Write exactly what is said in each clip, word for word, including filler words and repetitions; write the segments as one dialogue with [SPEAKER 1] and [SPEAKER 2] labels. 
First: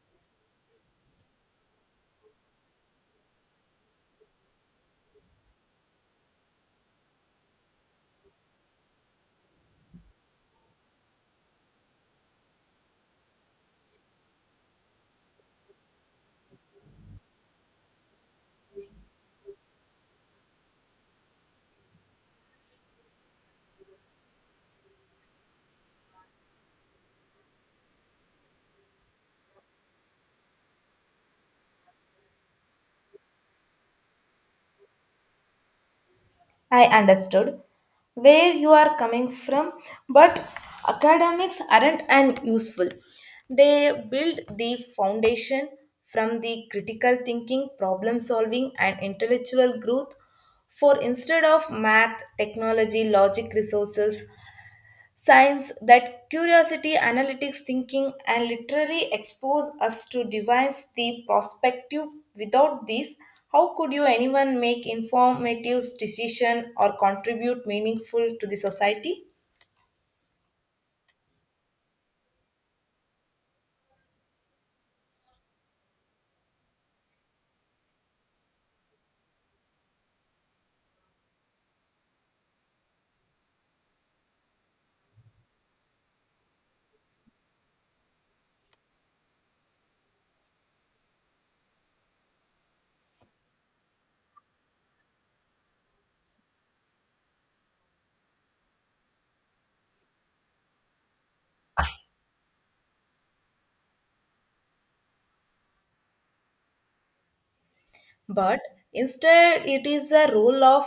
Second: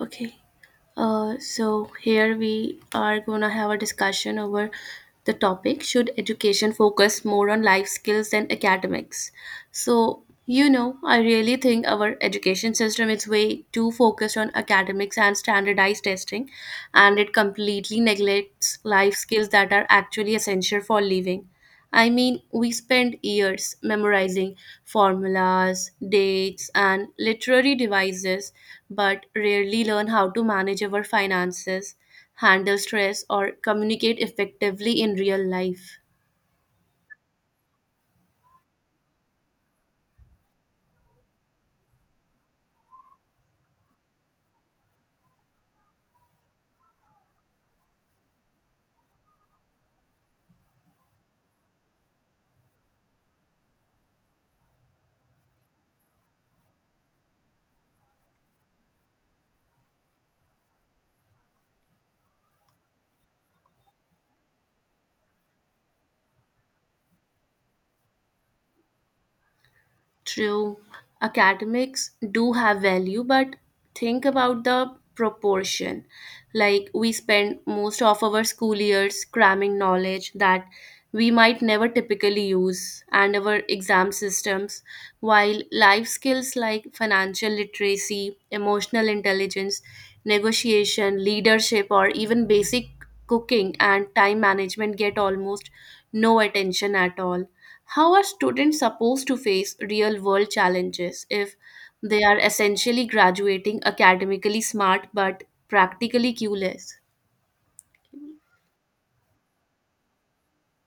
[SPEAKER 1] Okay. Uh, so here we are gonna have a discussion over the topic: Should education focus more on life skills than academics? So you know, I really think our education system is way too focused on academics and standardized testing, and it completely neglects life skills that are actually essential for living. I mean, we spend years memorizing formulas, dates, and literary devices, but rarely learn how to manage our finances, handle stress, or communicate effectively in real life.
[SPEAKER 2] I understood where you are coming from, but academics aren't an useful. They build the foundation from the critical thinking, problem solving, and intellectual growth. For instead of math, technology, logic resources, science that curiosity, analytics thinking, and literally expose us to devise the perspective. Without this, how could you anyone make informative decision or contribute meaningful to the society?
[SPEAKER 1] True, academics do have value, but think about the proportion. Like, we spend most of our school years cramming knowledge that we might never typically use, and our exam systems, while life skills like financial literacy, emotional intelligence, negotiation, leadership, or even basic cooking and time management get almost no attention at all. How are students supposed to face real world challenges if they are essentially graduating academically smart but practically clueless?
[SPEAKER 2] But instead it is a role of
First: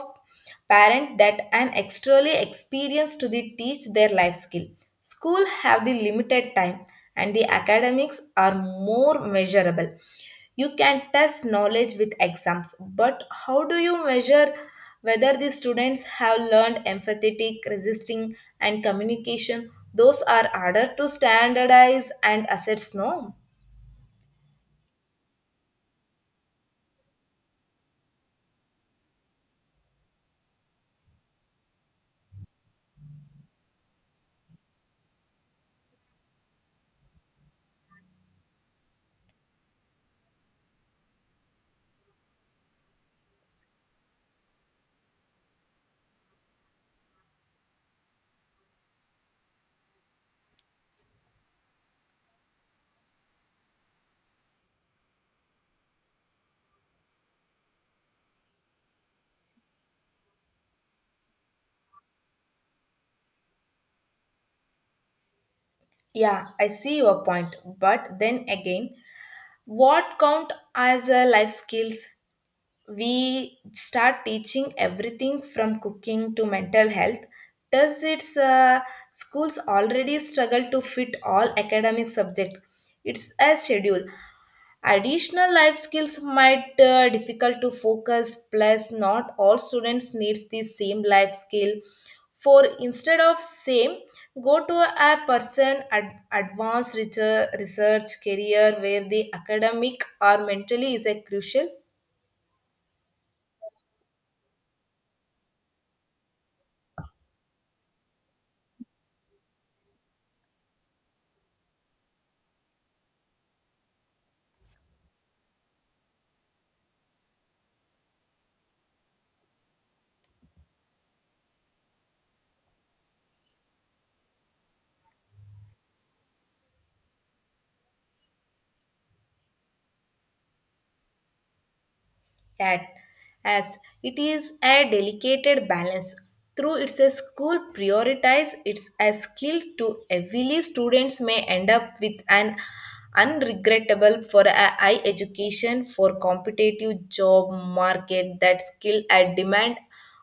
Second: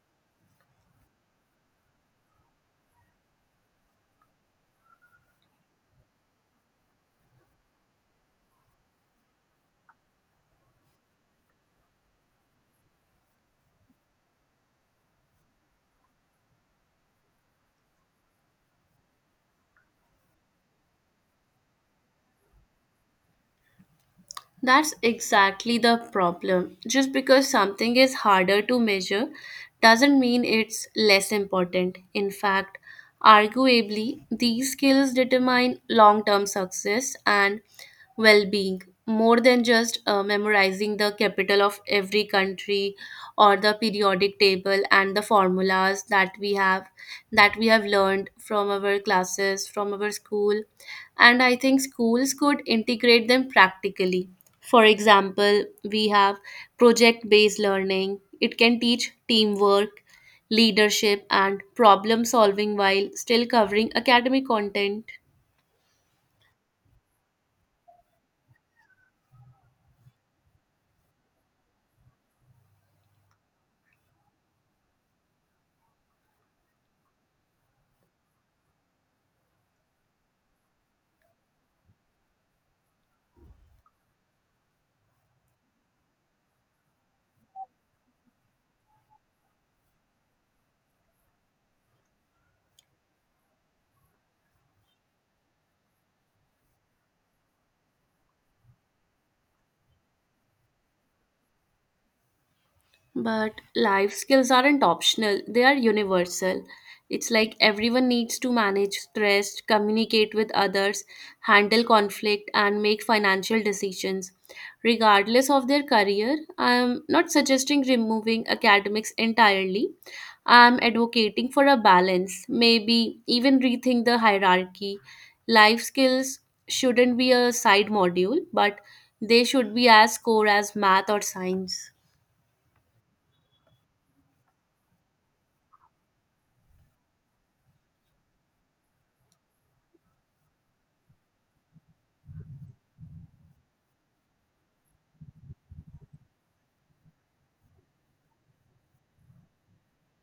[SPEAKER 2] parent that an externally experienced to the teach their life skill, school have the limited time and the academics are more measurable. You can test knowledge with exams, but how do you measure whether the students have learned empathetic resisting and communication? Those are harder to standardize and assess, no?
[SPEAKER 1] That's exactly the problem. Just because something is harder to measure doesn't mean it's less important. In fact, arguably, these skills determine long term success and well being more than just uh, memorizing the capital of every country or the periodic table and the formulas that we have that we have learned from our classes, from our school. And I think schools could integrate them practically. For example, we have project based learning, it can teach teamwork, leadership, and problem solving while still covering academic content.
[SPEAKER 2] Yeah, I see your point. But then again, what count as a life skills? We start teaching everything from cooking to mental health. Does its uh, schools already struggle to fit all academic subject? It's a schedule, additional life skills might uh, difficult to focus. Plus not all students needs the same life skill for instead of same, go to a person ad- advanced research, research career where the academic or mentally is a crucial.
[SPEAKER 1] But life skills aren't optional, they are universal. It's like everyone needs to manage stress, communicate with others, handle conflict, and make financial decisions. Regardless of their career, I'm not suggesting removing academics entirely. I'm advocating for a balance, maybe even rethink the hierarchy. Life skills shouldn't be a side module, but they should be as core as math or science.
[SPEAKER 2] That, as it is a delicate balance, through its a school prioritize it's a skill to heavily, students may end up with an unregrettable for a high education for competitive job market that skill at demand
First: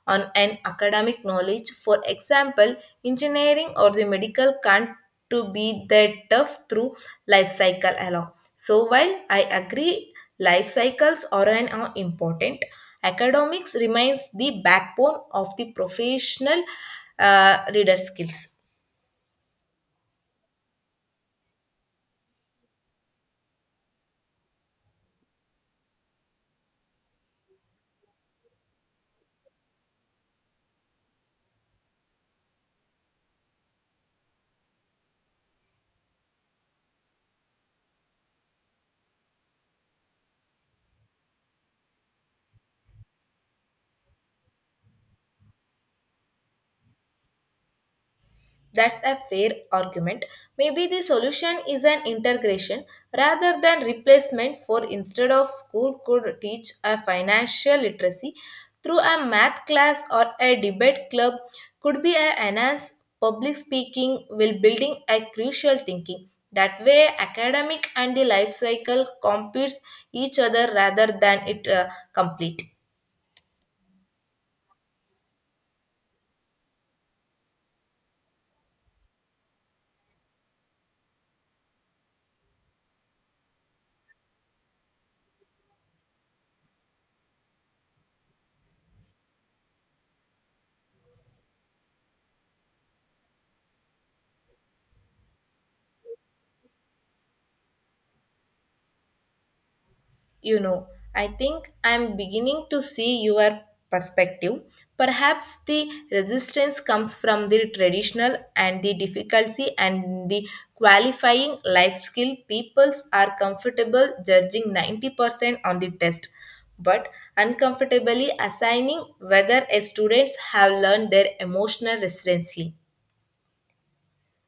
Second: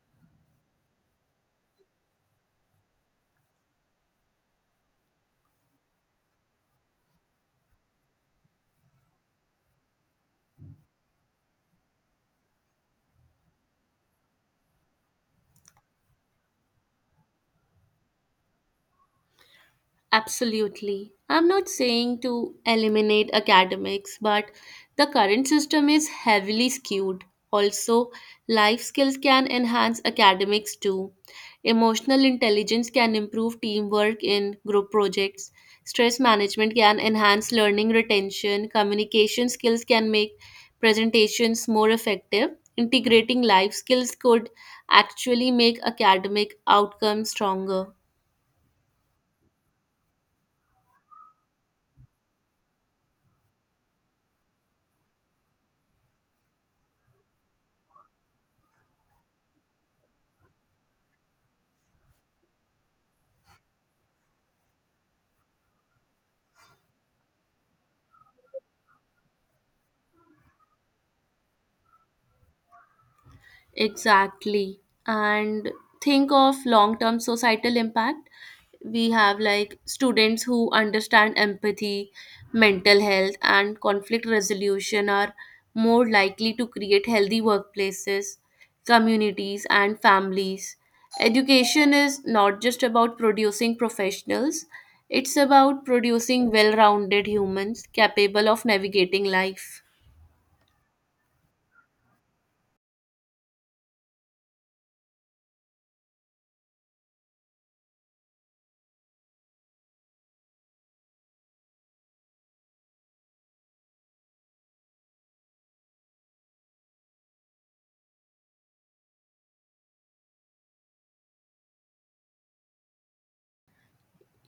[SPEAKER 2] on an academic knowledge. For example, engineering or the medical can't to be that tough through life cycle alone. So while I agree life cycles are an are important, academics remains the backbone of the professional uh, reader skills.
[SPEAKER 1] Absolutely. I'm not saying to eliminate academics, but the current system is heavily skewed. Also, life skills can enhance academics too. Emotional intelligence can improve teamwork in group projects. Stress management can enhance learning retention. Communication skills can make presentations more effective. Integrating life skills could actually make academic outcomes stronger.
[SPEAKER 2] That's a fair argument. Maybe the solution is an integration rather than replacement. For instead of school could teach a financial literacy through a math class, or a debate club could be a enhance public speaking will building a crucial thinking. That way academic and the life cycle competes each other rather than it uh, complete.
[SPEAKER 1] Exactly. And think of long term societal impact. We have like students who understand empathy, mental health, and conflict resolution are more likely to create healthy workplaces, communities, and families. Education is not just about producing professionals, it's about producing well rounded humans capable of navigating life.
[SPEAKER 2] You know, I think I'm beginning to see your perspective. Perhaps the resistance comes from the traditional and the difficulty and the qualifying life skill. Peoples are comfortable judging ninety percent on the test, but uncomfortably assigning whether a students have learned their emotional resiliency.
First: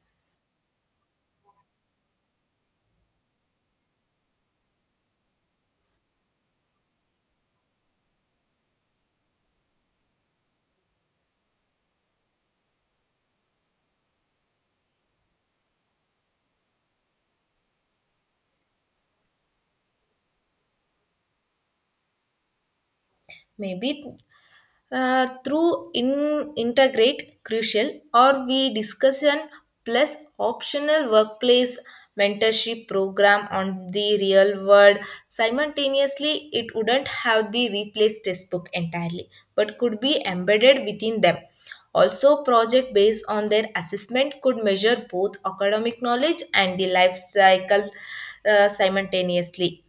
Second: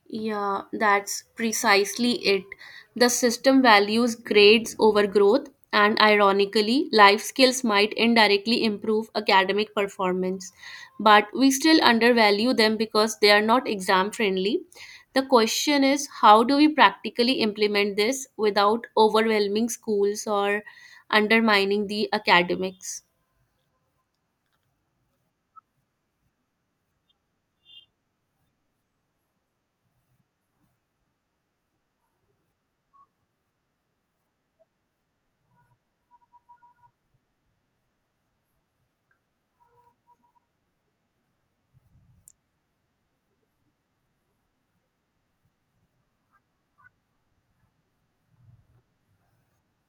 [SPEAKER 1] Yeah, that's precisely it. The system values grades over growth, and ironically, life skills might indirectly improve academic performance, but we still undervalue them because they are not exam friendly. The question is, how do we practically implement this without overwhelming schools or undermining the academics?
[SPEAKER 2] Maybe uh, through in integrate crucial or we discussion plus optional workplace mentorship program on the real world simultaneously, it wouldn't have the replace textbook entirely, but could be embedded within them. Also, project based on their assessment could measure both academic knowledge and the life cycle, uh, simultaneously.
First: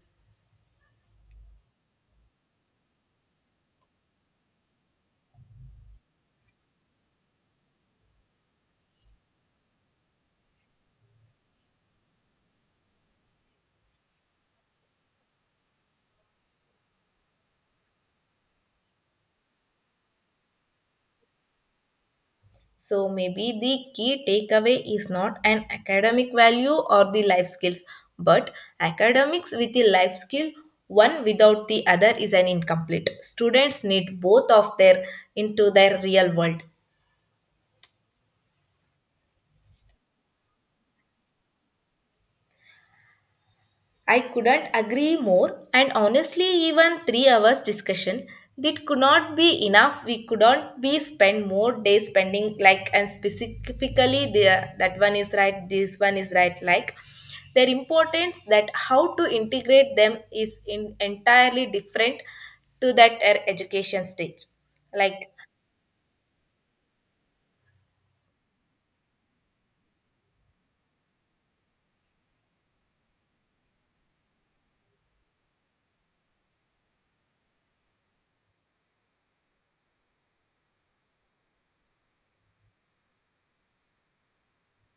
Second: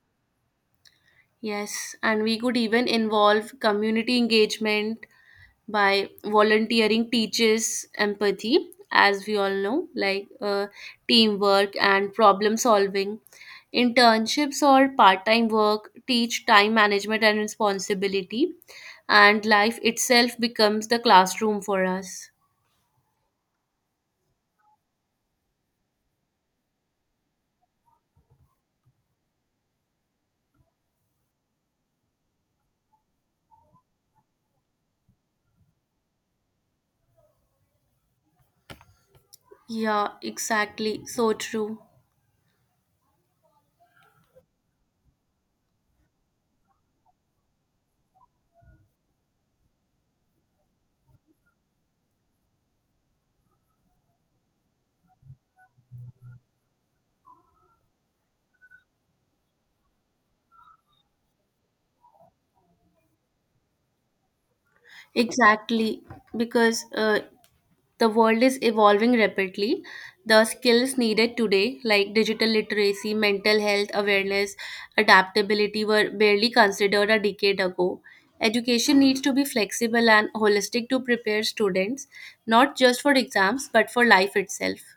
[SPEAKER 1] Yes, and we could even involve community engagement by volunteering teaches empathy, as we all know, like uh, teamwork and problem solving, internships or part-time work teach time management and responsibility, and life itself becomes the classroom for us.
[SPEAKER 2] So maybe the key takeaway is not an academic value or the life skills, but academics with the life skill. One without the other is an incomplete. Students need both of their into their real world.
[SPEAKER 1] Yeah, exactly, so true.
[SPEAKER 2] I couldn't agree more, and honestly, even three hours discussion that could not be enough. We couldn't be spend more days spending like, and specifically the that one is right, this one is right. Like, their importance that how to integrate them is in entirely different to that uh, education stage. Like,
[SPEAKER 1] Exactly, because uh, The world is evolving rapidly. The skills needed today, like digital literacy, mental health awareness, adaptability, were barely considered a decade ago. Education needs to be flexible and holistic to prepare students, not just for exams, but for life itself.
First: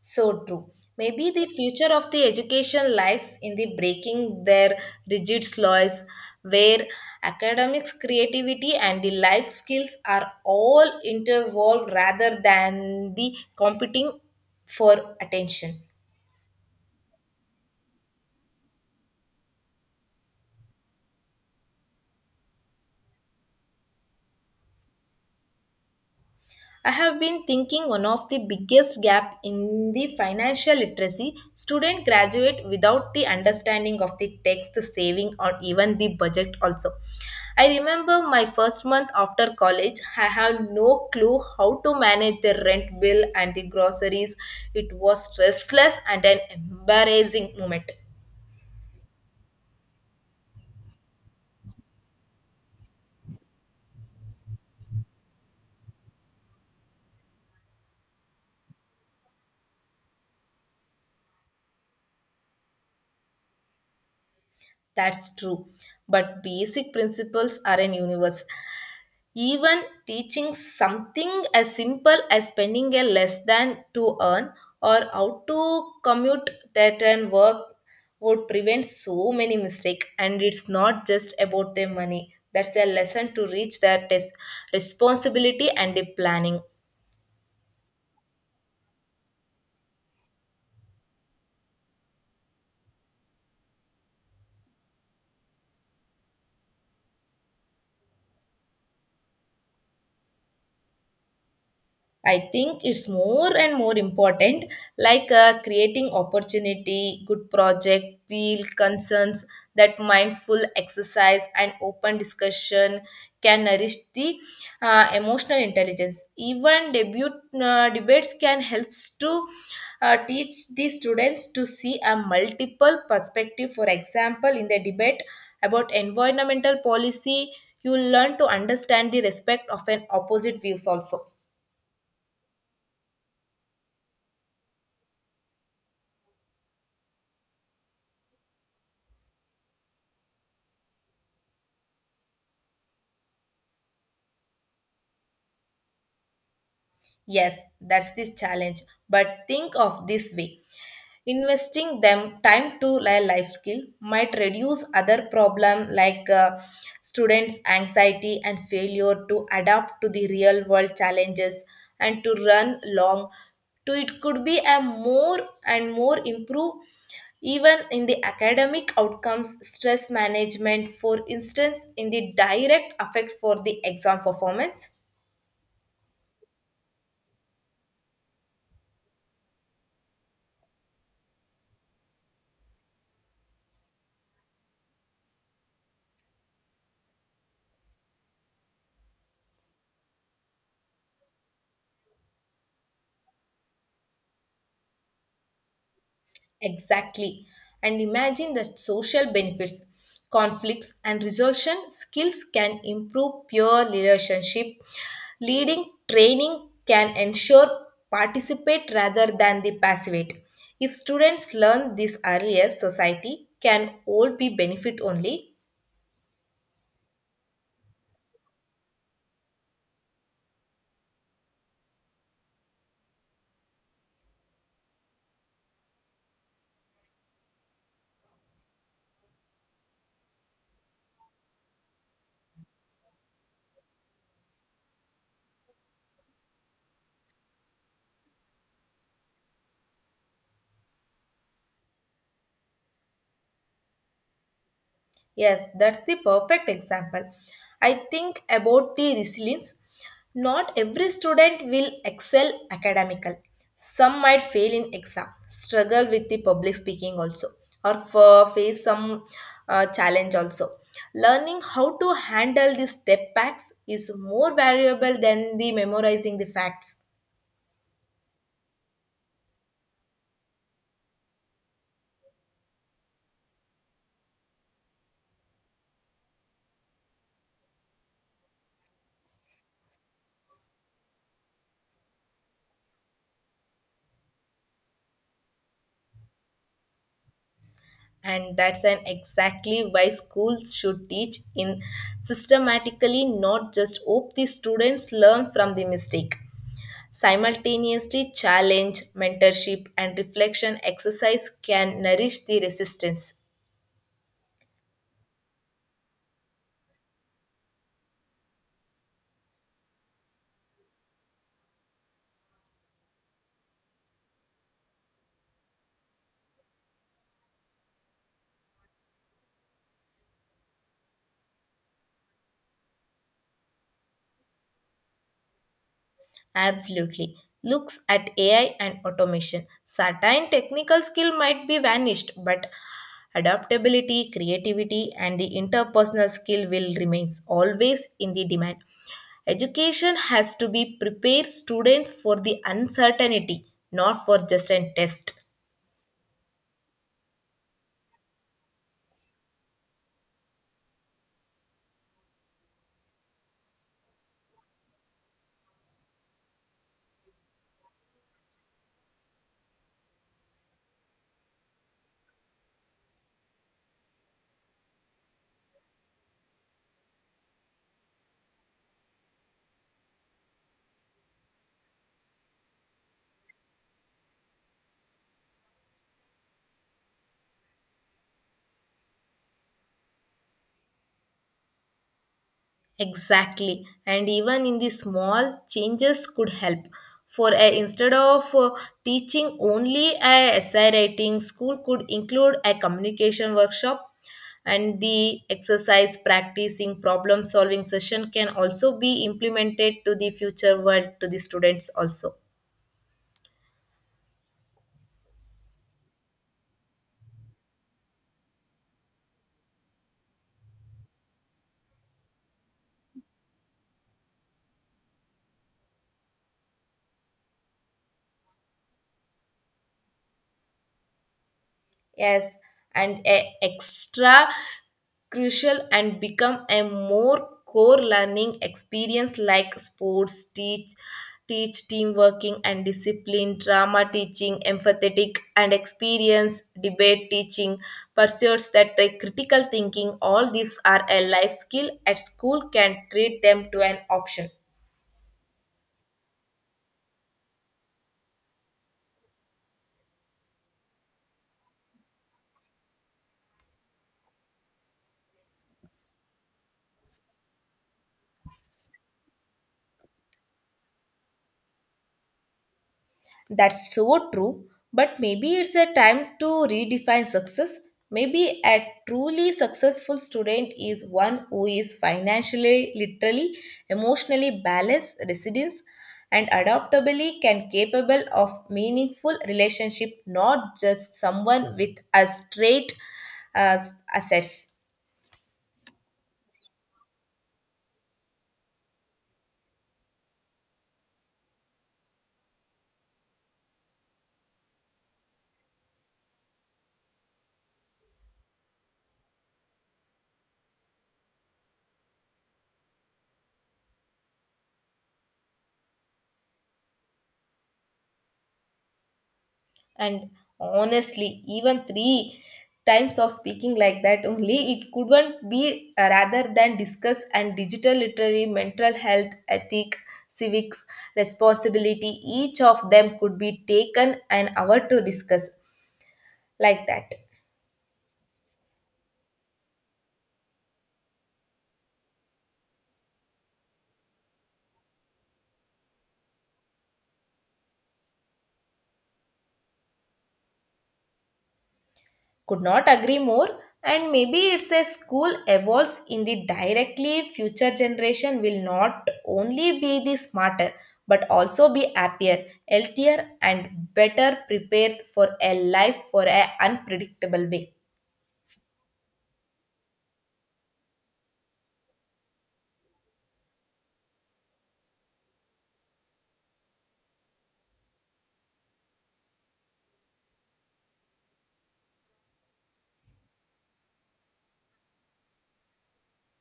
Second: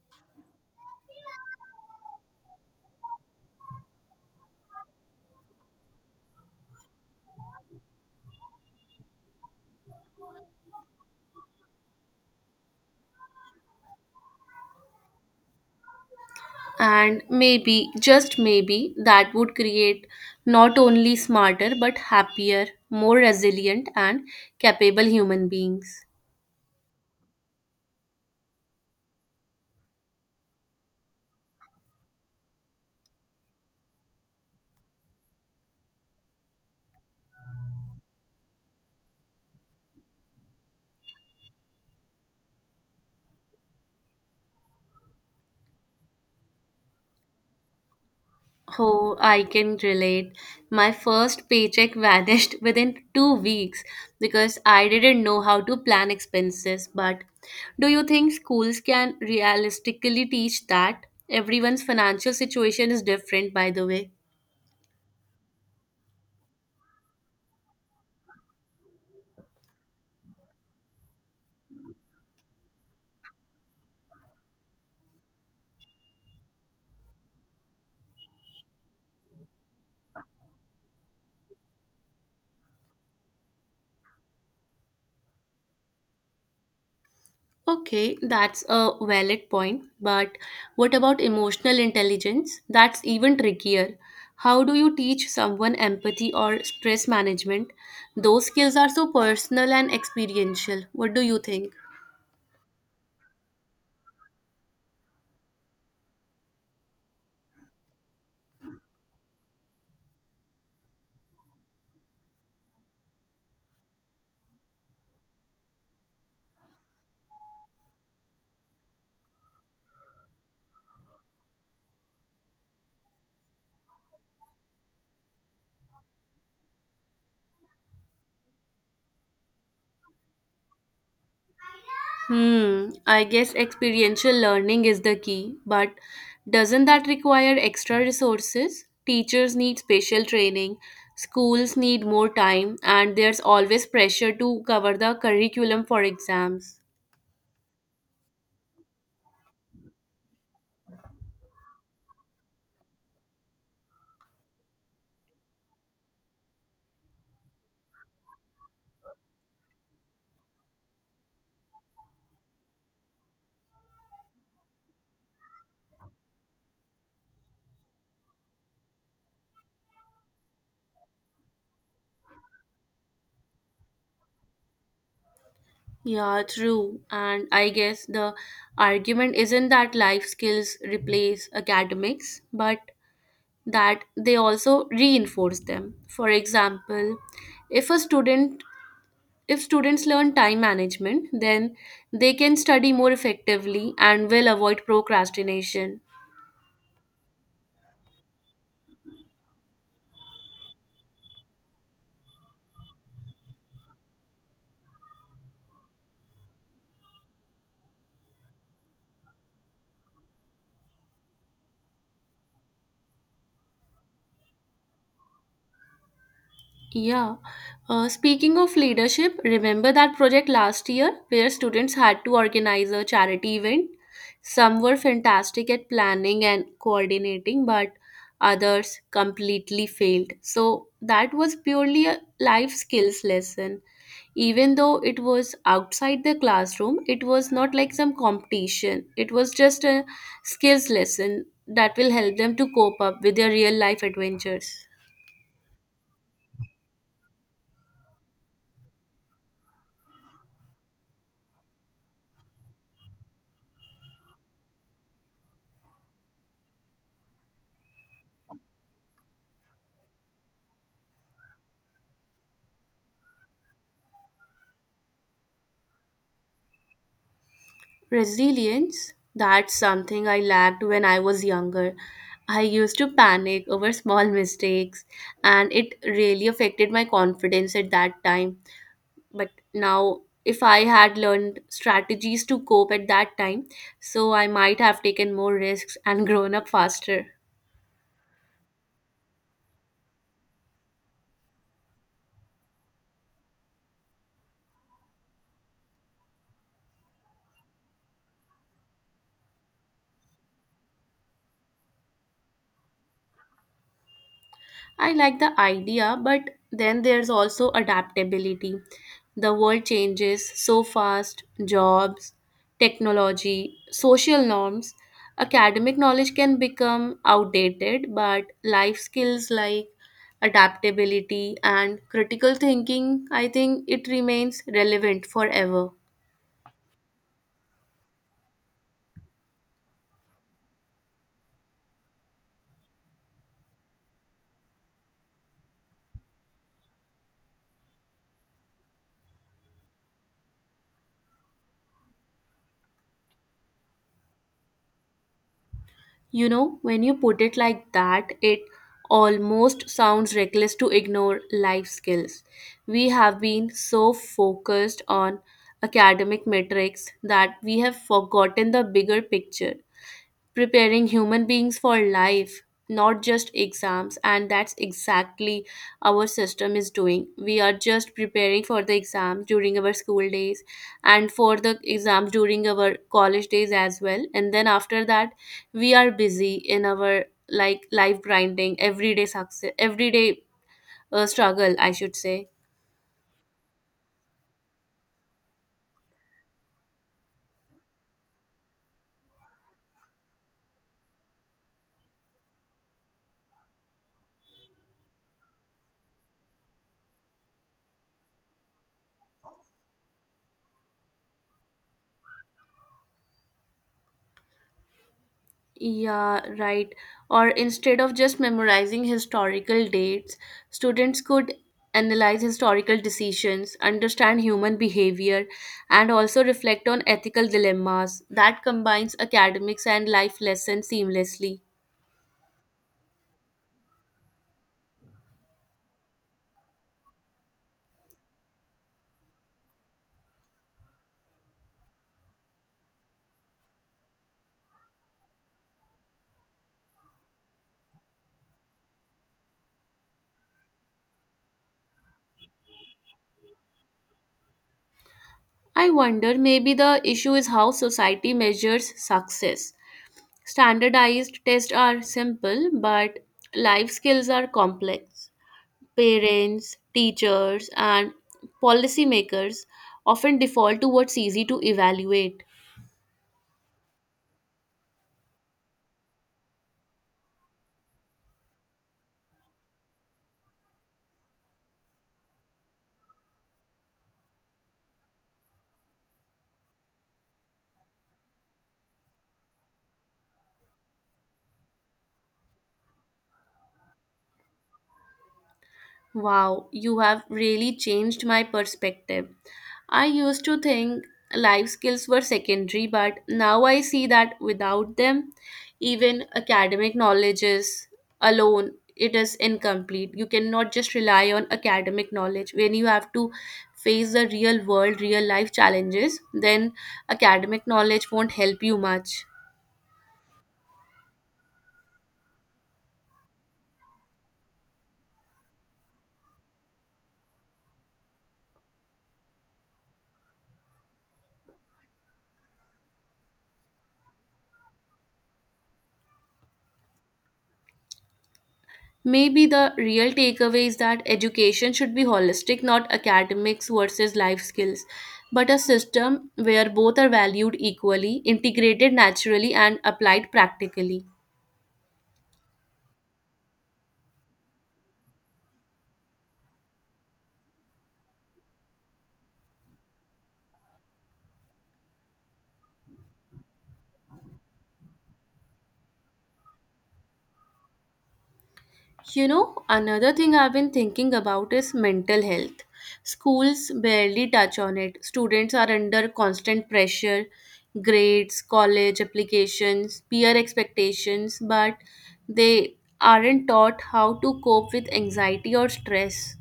[SPEAKER 2] so true. Maybe the future of the education lies in the breaking their rigid slots where academics, creativity, and the life skills are all interwoven rather than the competing for attention.
[SPEAKER 1] And maybe, just maybe, that would create not only smarter, but happier, more resilient, and capable human beings.
[SPEAKER 2] I have been thinking one of the biggest gap in the financial literacy, student graduate without the understanding of the text saving or even the budget also. I remember my first month after college, I have no clue how to manage the rent bill and the groceries. It was stressless and an embarrassing moment.
[SPEAKER 1] Oh, I can relate. My first paycheck vanished within two weeks because I didn't know how to plan expenses. But do you think schools can realistically teach that? Everyone's financial situation is different, by the way.
[SPEAKER 2] That's true. But basic principles are in universe. Even teaching something as simple as spending a less than to earn, or how to commute that and work, would prevent so many mistakes. And it's not just about the money. That's a lesson to reach that is responsibility and the planning.
[SPEAKER 1] Okay, that's a valid point. But what about emotional intelligence? That's even trickier. How do you teach someone empathy or stress management? Those skills are so personal and experiential. What do you think?
[SPEAKER 2] I think it's more and more important, like uh, creating opportunity, good project, feel concerns that mindful exercise and open discussion can nourish the uh, emotional intelligence. Even debut uh, debates can helps to uh, teach the students to see a multiple perspective. For example, in the debate about environmental policy, you learn to understand the respect of an opposite views also.
[SPEAKER 1] Hmm, I guess experiential learning is the key, but doesn't that require extra resources? Teachers need special training, schools need more time, and there's always pressure to cover the curriculum for exams.
[SPEAKER 2] Yes, that's this challenge. But think of this way. Investing them time to a life skill might reduce other problem like uh, students' anxiety and failure to adapt to the real world challenges and to run long. To it could be a more and more improve even in the academic outcomes. Stress management, for instance, in the direct effect for the exam performance.
[SPEAKER 1] Yeah, true. And I guess the argument isn't that life skills replace academics, but that they also reinforce them. For example, if a student If students learn time management, then they can study more effectively and will avoid procrastination.
[SPEAKER 2] Exactly. And imagine the social benefits, conflicts, and resolution skills can improve peer relationship. Leading training can ensure participate rather than the passivate. If students learn this earlier, society can all be benefit only.
[SPEAKER 1] Yeah. Uh, speaking of leadership, remember that project last year where students had to organize a charity event? Some were fantastic at planning and coordinating, but others completely failed. So that was purely a life skills lesson. Even though it was outside the classroom, it was not like some competition, it was just a skills lesson that will help them to cope up with their real life adventures.
[SPEAKER 2] Yes, that's the perfect example. I think about the resilience. Not every student will excel academical. Some might fail in exam, struggle with the public speaking also, or f- face some uh, challenge also. Learning how to handle the step backs is more valuable than the memorizing the facts.
[SPEAKER 1] Resilience, that's something I lacked when I was younger. I used to panic over small mistakes, and it really affected my confidence at that time. But now, if I had learned strategies to cope at that time, so I might have taken more risks and grown up faster.
[SPEAKER 2] And that's an exactly why schools should teach in systematically, not just hope the students learn from the mistake. Simultaneously, challenge mentorship and reflection exercise can nourish the resistance.
[SPEAKER 1] I like the idea, but then there's also adaptability. The world changes so fast, jobs, technology, social norms. Academic knowledge can become outdated, but life skills like adaptability and critical thinking, I think it remains relevant forever.
[SPEAKER 2] Absolutely. Looks at A I and automation. Certain technical skill might be vanished, but adaptability, creativity, and the interpersonal skill will remains always in the demand. Education has to be prepare students for the uncertainty, not for just a test.
[SPEAKER 1] You know, when you put it like that, it almost sounds reckless to ignore life skills. We have been so focused on academic metrics that we have forgotten the bigger picture, preparing human beings for life, not just exams. And that's exactly our system is doing. We are just preparing for the exam during our school days, and for the exam during our college days as well. And then after that, we are busy in our like life, grinding everyday success, everyday uh, struggle, I should say.
[SPEAKER 2] Exactly. And even in the small changes could help. For a, instead of uh, teaching only a essay writing, school could include a communication workshop and the exercise practicing problem solving session can also be implemented to the future world to the students also.
[SPEAKER 1] Yeah, right. Or instead of just memorizing historical dates, students could analyze historical decisions, understand human behavior, and also reflect on ethical dilemmas. That combines academics and life lessons seamlessly.
[SPEAKER 2] Yes, and a extra crucial and become a more core learning experience, like sports teach teach team working and discipline, drama teaching empathetic and experience, debate teaching pursuits that the critical thinking. All these are a life skill at school can treat them to an option.
[SPEAKER 1] I wonder, maybe the issue is how society measures success. Standardized tests are simple, but life skills are complex. Parents, teachers, and policymakers often default to what's easy to evaluate.
[SPEAKER 2] That's so true. But maybe it's a time to redefine success. Maybe a truly successful student is one who is financially, literally, emotionally balanced, resilient, and adaptably can capable of meaningful relationship, not just someone with a straight uh, assets.
[SPEAKER 1] Wow, you have really changed my perspective. I used to think life skills were secondary, but now I see that without them, even academic knowledge is alone, it is incomplete. You cannot just rely on academic knowledge when you have to face the real world real life challenges. Then academic knowledge won't help you much.
[SPEAKER 2] And honestly, even three times of speaking like that only, it couldn't be uh, rather than discuss and digital literary, mental health, ethic, civics, responsibility. Each of them could be taken an hour to discuss like that.
[SPEAKER 1] Maybe the real takeaway is that education should be holistic, not academics versus life skills, but a system where both are valued equally, integrated naturally, and applied practically.
[SPEAKER 2] Could not agree more. And maybe it's a school evolves in the directly future generation will not only be the smarter, but also be happier, healthier, and better prepared for a life for a unpredictable way.
[SPEAKER 1] You know, another thing I've been thinking about is mental health. Schools barely touch on it. Students are under constant pressure, grades, college applications, peer expectations, but they aren't taught how to cope with anxiety or stress.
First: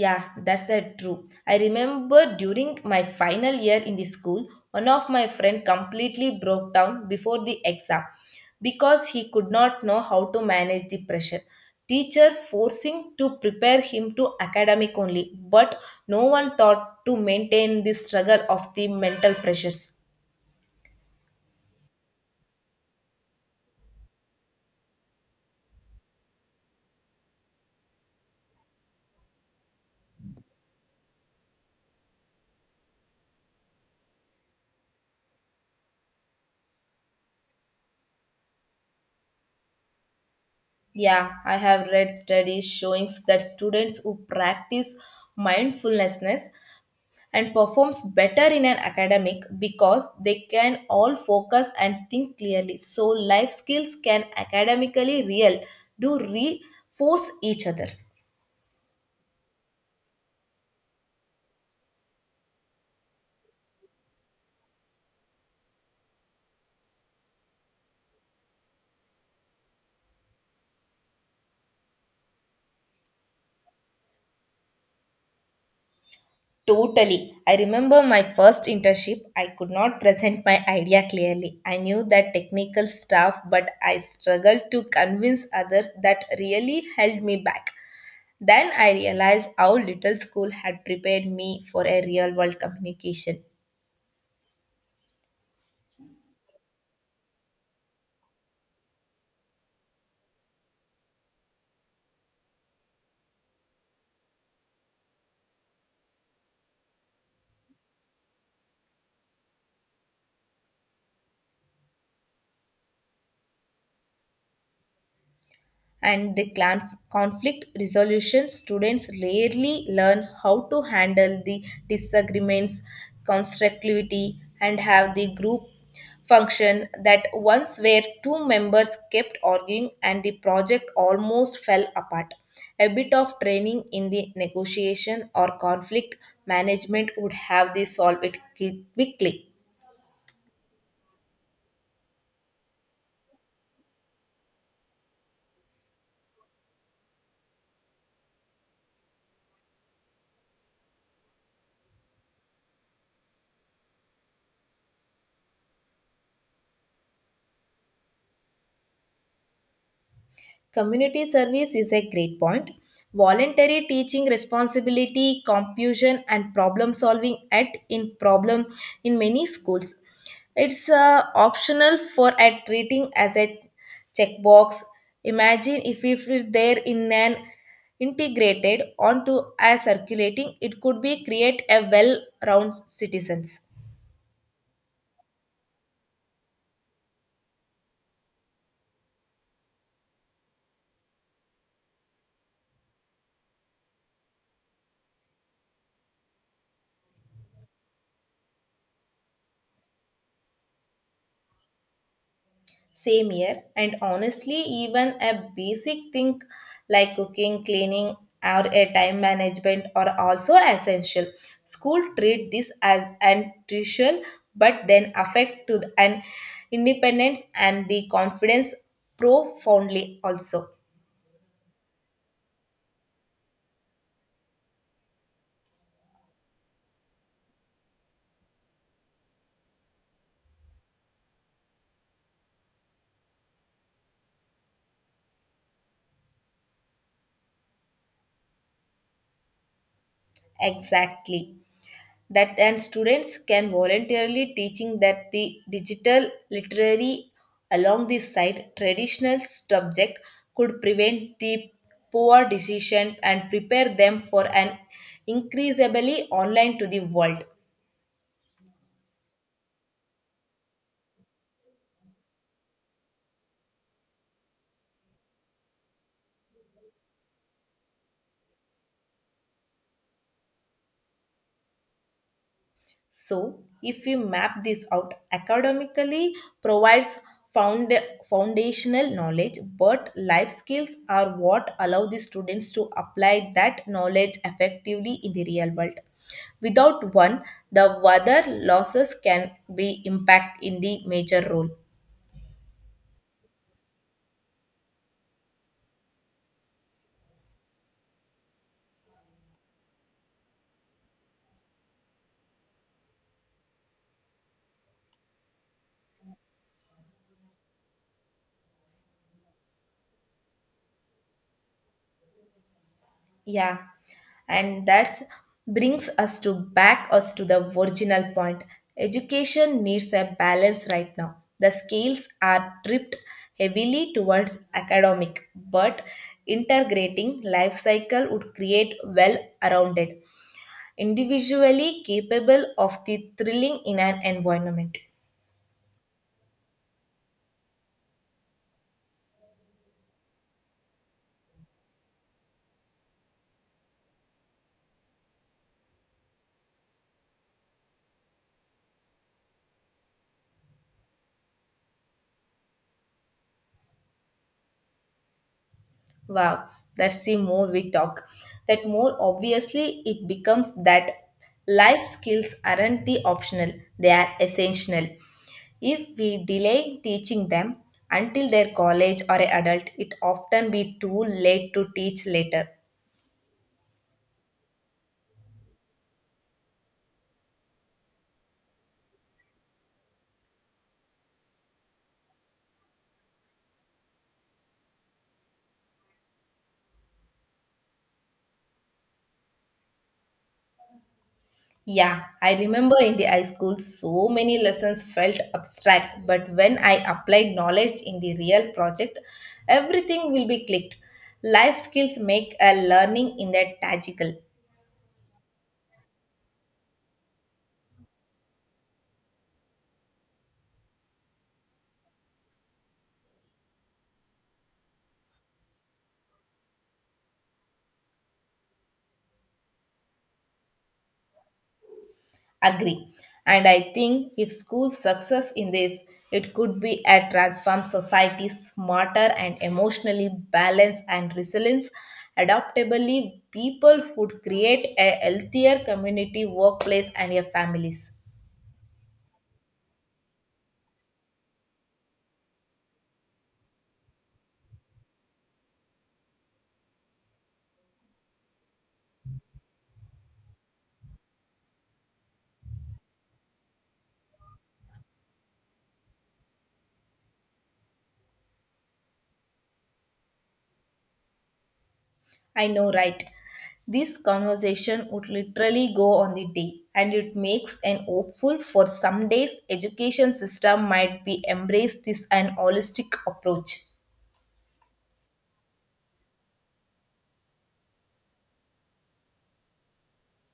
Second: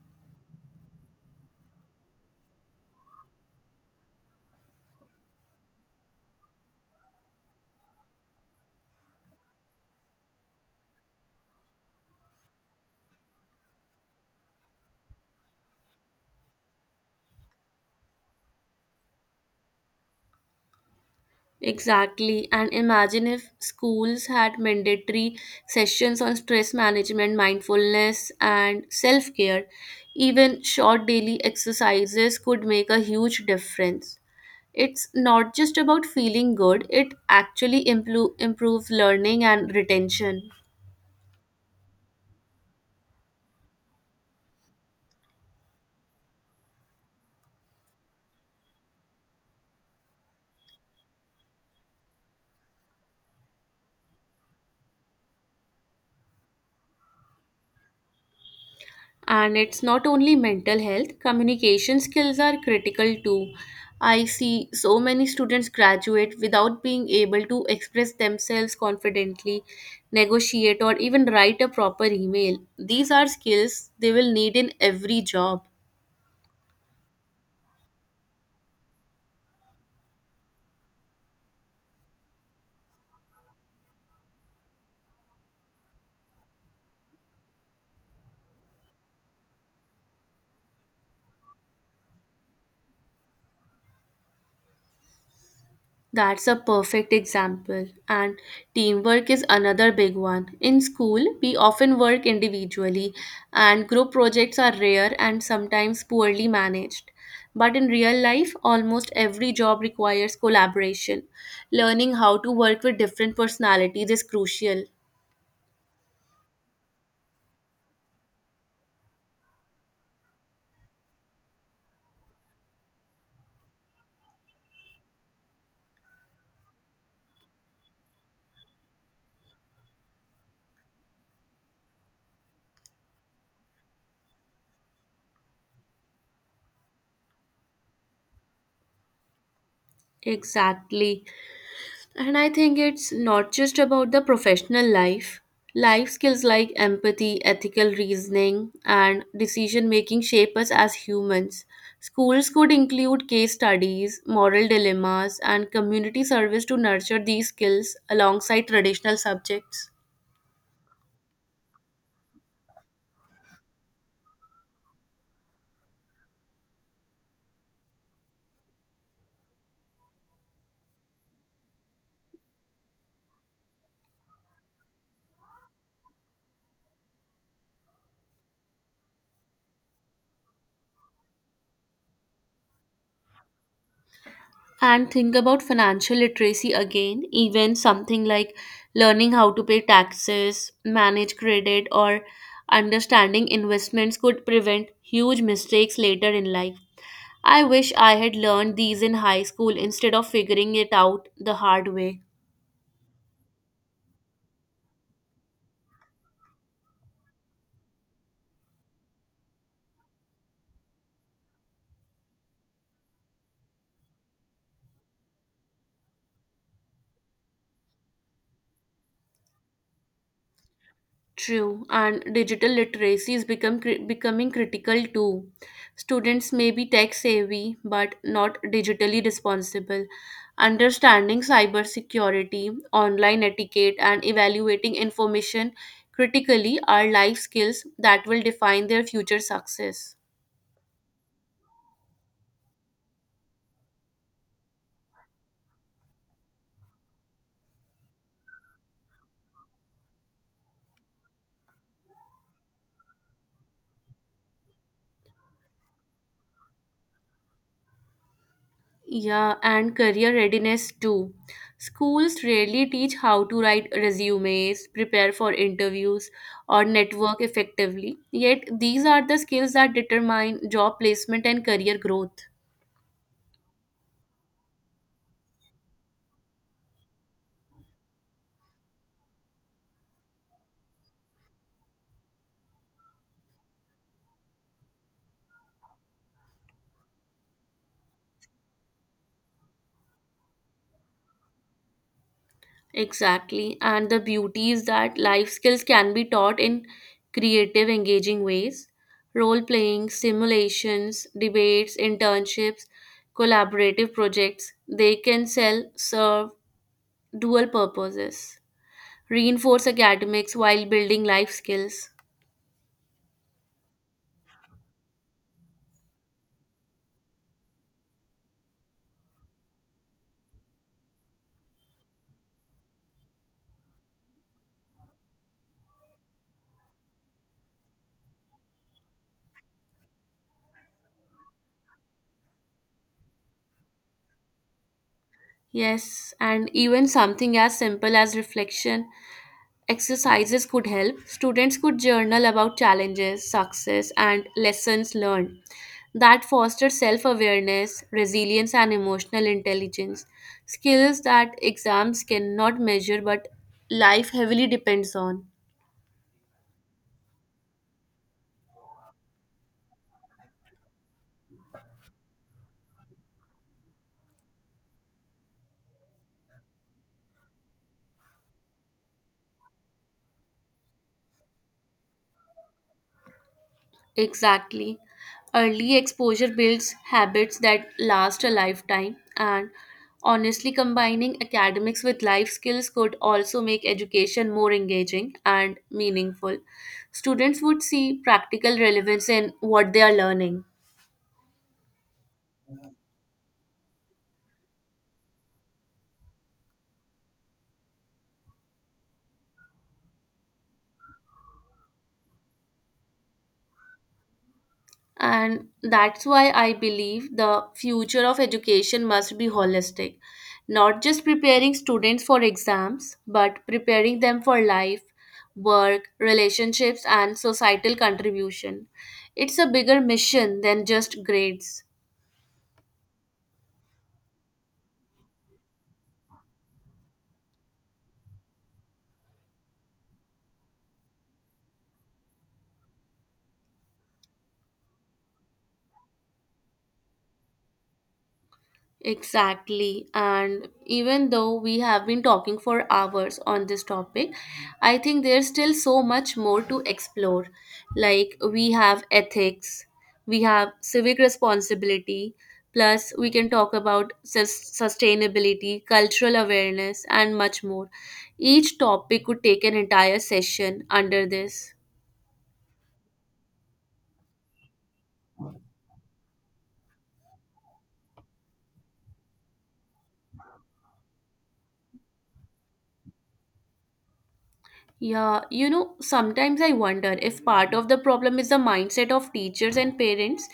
[SPEAKER 2] Yeah, that's a true. I remember during my final year in the school, one of my friend completely broke down before the exam because he could not know how to manage the pressure. Teacher forcing to prepare him to academic only, but no one thought to maintain the struggle of the mental pressures.
[SPEAKER 1] Exactly. And imagine if schools had mandatory sessions on stress management, mindfulness, and self care. Even short daily exercises could make a huge difference. It's not just about feeling good, it actually impro- improves learning and retention.
[SPEAKER 2] Yeah, I have read studies showing that students who practice mindfulness and performs better in an academic because they can all focus and think clearly, so life skills can academically real do reinforce each others.
[SPEAKER 1] And it's not only mental health, communication skills are critical too. I see so many students graduate without being able to express themselves confidently, negotiate, or even write a proper email. These are skills they will need in every job.
[SPEAKER 2] Totally. I remember my first internship. I could not present my idea clearly. I knew that technical stuff, but I struggled to convince others that really held me back. Then I realized how little school had prepared me for a real world communication.
[SPEAKER 1] That's a perfect example. And teamwork is another big one. In school, we often work individually, and group projects are rare and sometimes poorly managed. But in real life, almost every job requires collaboration. Learning how to work with different personalities is crucial.
[SPEAKER 2] And the clan conflict resolution, students rarely learn how to handle the disagreements constructively and have the group function, that once where two members kept arguing and the project almost fell apart. A bit of training in the negotiation or conflict management would have the solve it qui- quickly.
[SPEAKER 1] Exactly. And I think it's not just about the professional life. Life skills like empathy, ethical reasoning, and decision making shape us as humans. Schools could include case studies, moral dilemmas, and community service to nurture these skills alongside traditional subjects.
[SPEAKER 2] Community service is a great point. Voluntary teaching responsibility, confusion, and problem solving at in problem in many schools. It's uh, optional for at treating as a checkbox. Imagine if it is there in an integrated onto a circulating, it could be create a well-rounded citizens.
[SPEAKER 1] And think about financial literacy again, even something like learning how to pay taxes, manage credit, or understanding investments could prevent huge mistakes later in life. I wish I had learned these in high school instead of figuring it out the hard way.
[SPEAKER 2] Same here, and honestly, even a basic thing like cooking, cleaning, or a time management are also essential. School treat this as an crucial, but then affect to the- an independence and the confidence profoundly also.
[SPEAKER 1] True, and digital literacy is become cri- becoming critical too. Students may be tech savvy but not digitally responsible. Understanding cybersecurity, online etiquette, and evaluating information critically are life skills that will define their future success.
[SPEAKER 2] Exactly. That and students can voluntarily teaching that the digital literary along this side traditional subject could prevent the poor decision and prepare them for an increasingly online to the world.
[SPEAKER 1] Yeah, and career readiness too. Schools rarely teach how to write resumes, prepare for interviews, or network effectively. Yet, these are the skills that determine job placement and career growth.
[SPEAKER 2] So, if we map this out academically, provides found, foundational knowledge, but life skills are what allow the students to apply that knowledge effectively in the real world. Without one, the other losses can be impact in the major role.
[SPEAKER 1] Exactly. And the beauty is that life skills can be taught in creative, engaging ways. Role playing, simulations, debates, internships, collaborative projects, they can sell, serve dual purposes. Reinforce academics while building life skills.
[SPEAKER 2] Yeah, and that's brings us to back us to the original point. Education needs a balance. Right now, the scales are tipped heavily towards academic, but integrating life cycle would create well-rounded, individually capable of the thrilling in an environment.
[SPEAKER 1] Yes, and even something as simple as reflection exercises could help. Students could journal about challenges, success, and lessons learned that foster self awareness, resilience, and emotional intelligence. Skills that exams cannot measure but life heavily depends on.
[SPEAKER 2] Wow, that's the more we talk, that more obviously it becomes that life skills aren't the optional, they are essential. If we delay teaching them until their college or adult, it often be too late to teach later.
[SPEAKER 1] Exactly. Early exposure builds habits that last a lifetime, and honestly, combining academics with life skills could also make education more engaging and meaningful. Students would see practical relevance in what they are learning.
[SPEAKER 2] Yeah, I remember in the high school so many lessons felt abstract, but when I applied knowledge in the real project, everything will be clicked. Life skills make a learning in that tangible.
[SPEAKER 1] And that's why I believe the future of education must be holistic, not just preparing students for exams, but preparing them for life, work, relationships, and societal contribution. It's a bigger mission than just grades.
[SPEAKER 2] Agree. And I think if schools success in this, it could be a transform society smarter and emotionally balanced and resilience. Adaptably, people would create a healthier community, workplace, and your families.
[SPEAKER 1] Exactly. And even though we have been talking for hours on this topic, I think there's still so much more to explore. Like, we have ethics, we have civic responsibility, plus, we can talk about sus- sustainability, cultural awareness, and much more. Each topic could take an entire session under this.
[SPEAKER 2] I know, right? This conversation would literally go on the day, and it makes an hopeful for some days education system might be embrace this an holistic approach.
[SPEAKER 1] Yeah, you know, sometimes I wonder if part of the problem is the mindset of teachers and parents.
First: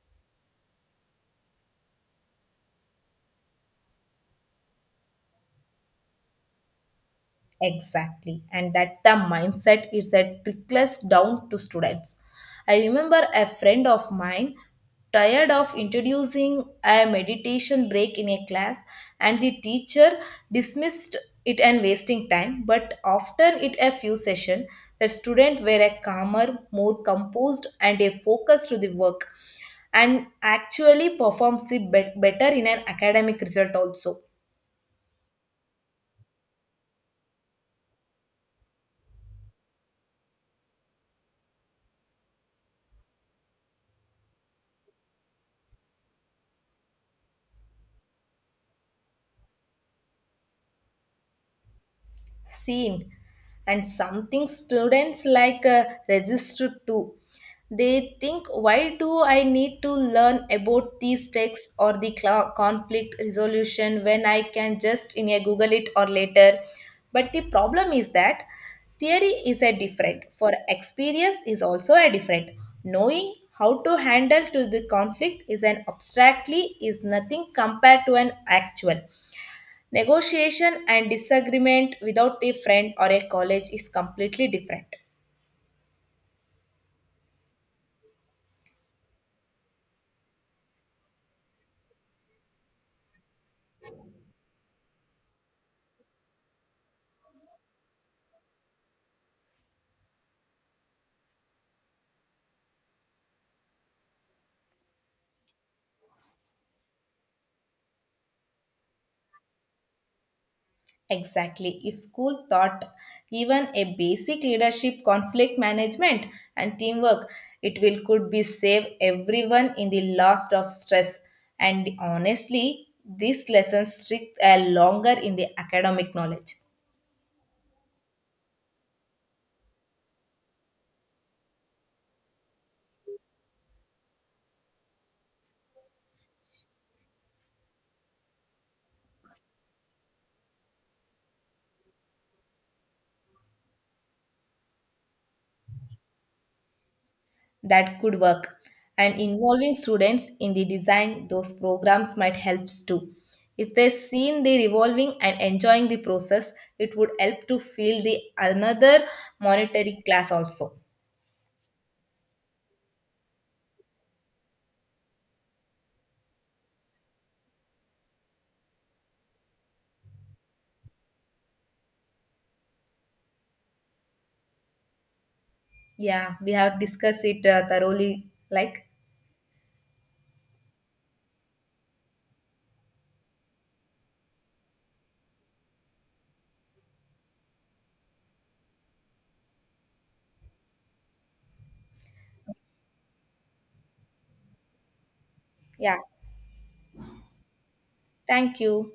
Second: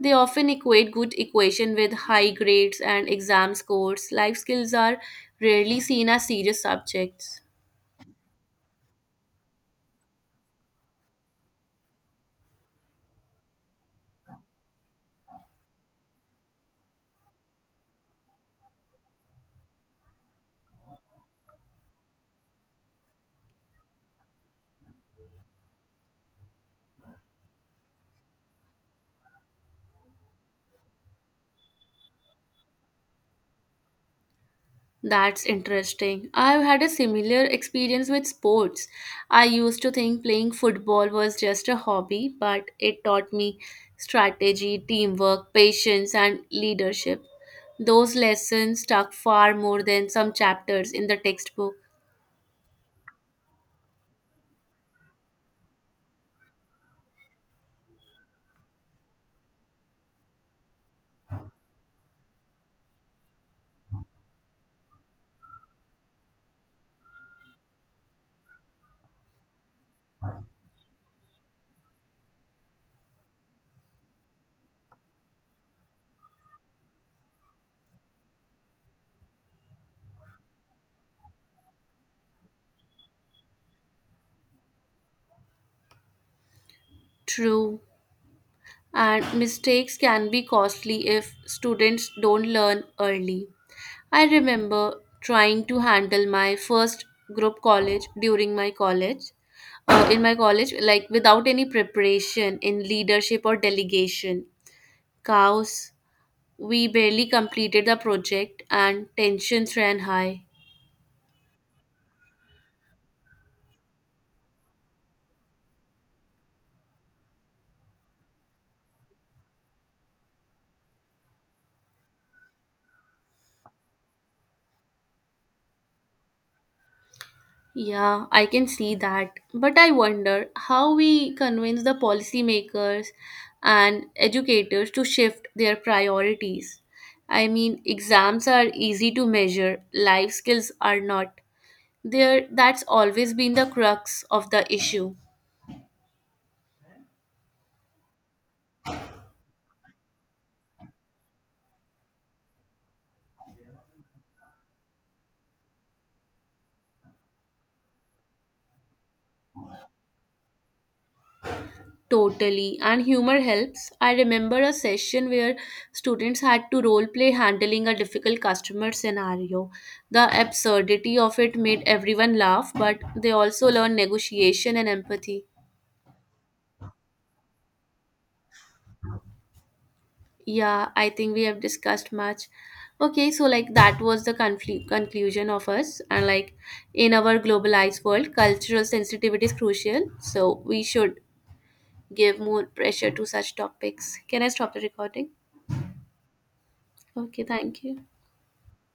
[SPEAKER 1] They often equate good equation with high grades and exam scores. Life skills are rarely seen as serious subjects.
[SPEAKER 2] Exactly. And that the mindset is a trickles down to students. I remember a friend of mine tired of introducing a meditation break in a class, and the teacher dismissed it and wasting time. But after it a few session, the student were a calmer, more composed and a focus to the work, and actually performs it bet- better in an academic result also.
[SPEAKER 1] That's interesting. I've had a similar experience with sports. I used to think playing football was just a hobby, but it taught me strategy, teamwork, patience, and leadership. Those lessons stuck far more than some chapters in the textbook.
[SPEAKER 2] Seen. And something students like uh, register to, they think why do I need to learn about these texts or the cl- conflict resolution when I can just in a google it or later. But the problem is that theory is a different for experience is also a different. Knowing how to handle to the conflict is an abstractly is nothing compared to an actual negotiation and disagreement without a friend or a college is completely different.
[SPEAKER 1] True. And mistakes can be costly if students don't learn early. I remember trying to handle my first group college during my college, uh, in my college, like without any preparation in leadership or delegation. Chaos. We barely completed the project and tensions ran high.
[SPEAKER 2] Exactly. If school taught even a basic leadership, conflict management, and teamwork, it will could be save everyone in the last of stress. And honestly, these lessons stick uh, longer in the academic knowledge.
[SPEAKER 1] Yeah, I can see that. But I wonder how we convince the policymakers and educators to shift their priorities. I mean, exams are easy to measure, life skills are not. There, that's always been the crux of the issue.
[SPEAKER 2] That could work. And involving students in the design those programs might helps too. If they seen the revolving and enjoying the process, it would help to feel the another monetary class also.
[SPEAKER 1] Totally. And humor helps. I remember a session where students had to role play handling a difficult customer scenario. The absurdity of it made everyone laugh, but they also learned negotiation and empathy.
[SPEAKER 2] Yeah, we have discussed it uh, thoroughly. Like,
[SPEAKER 1] Yeah, I think we have discussed much. Okay, so like that was the conflu- conclusion of us. And like in our globalized world, cultural sensitivity is crucial. So we should give more pressure to such topics. Can I stop the recording?
[SPEAKER 2] yeah,
[SPEAKER 1] Okay, thank you.
[SPEAKER 2] thank you.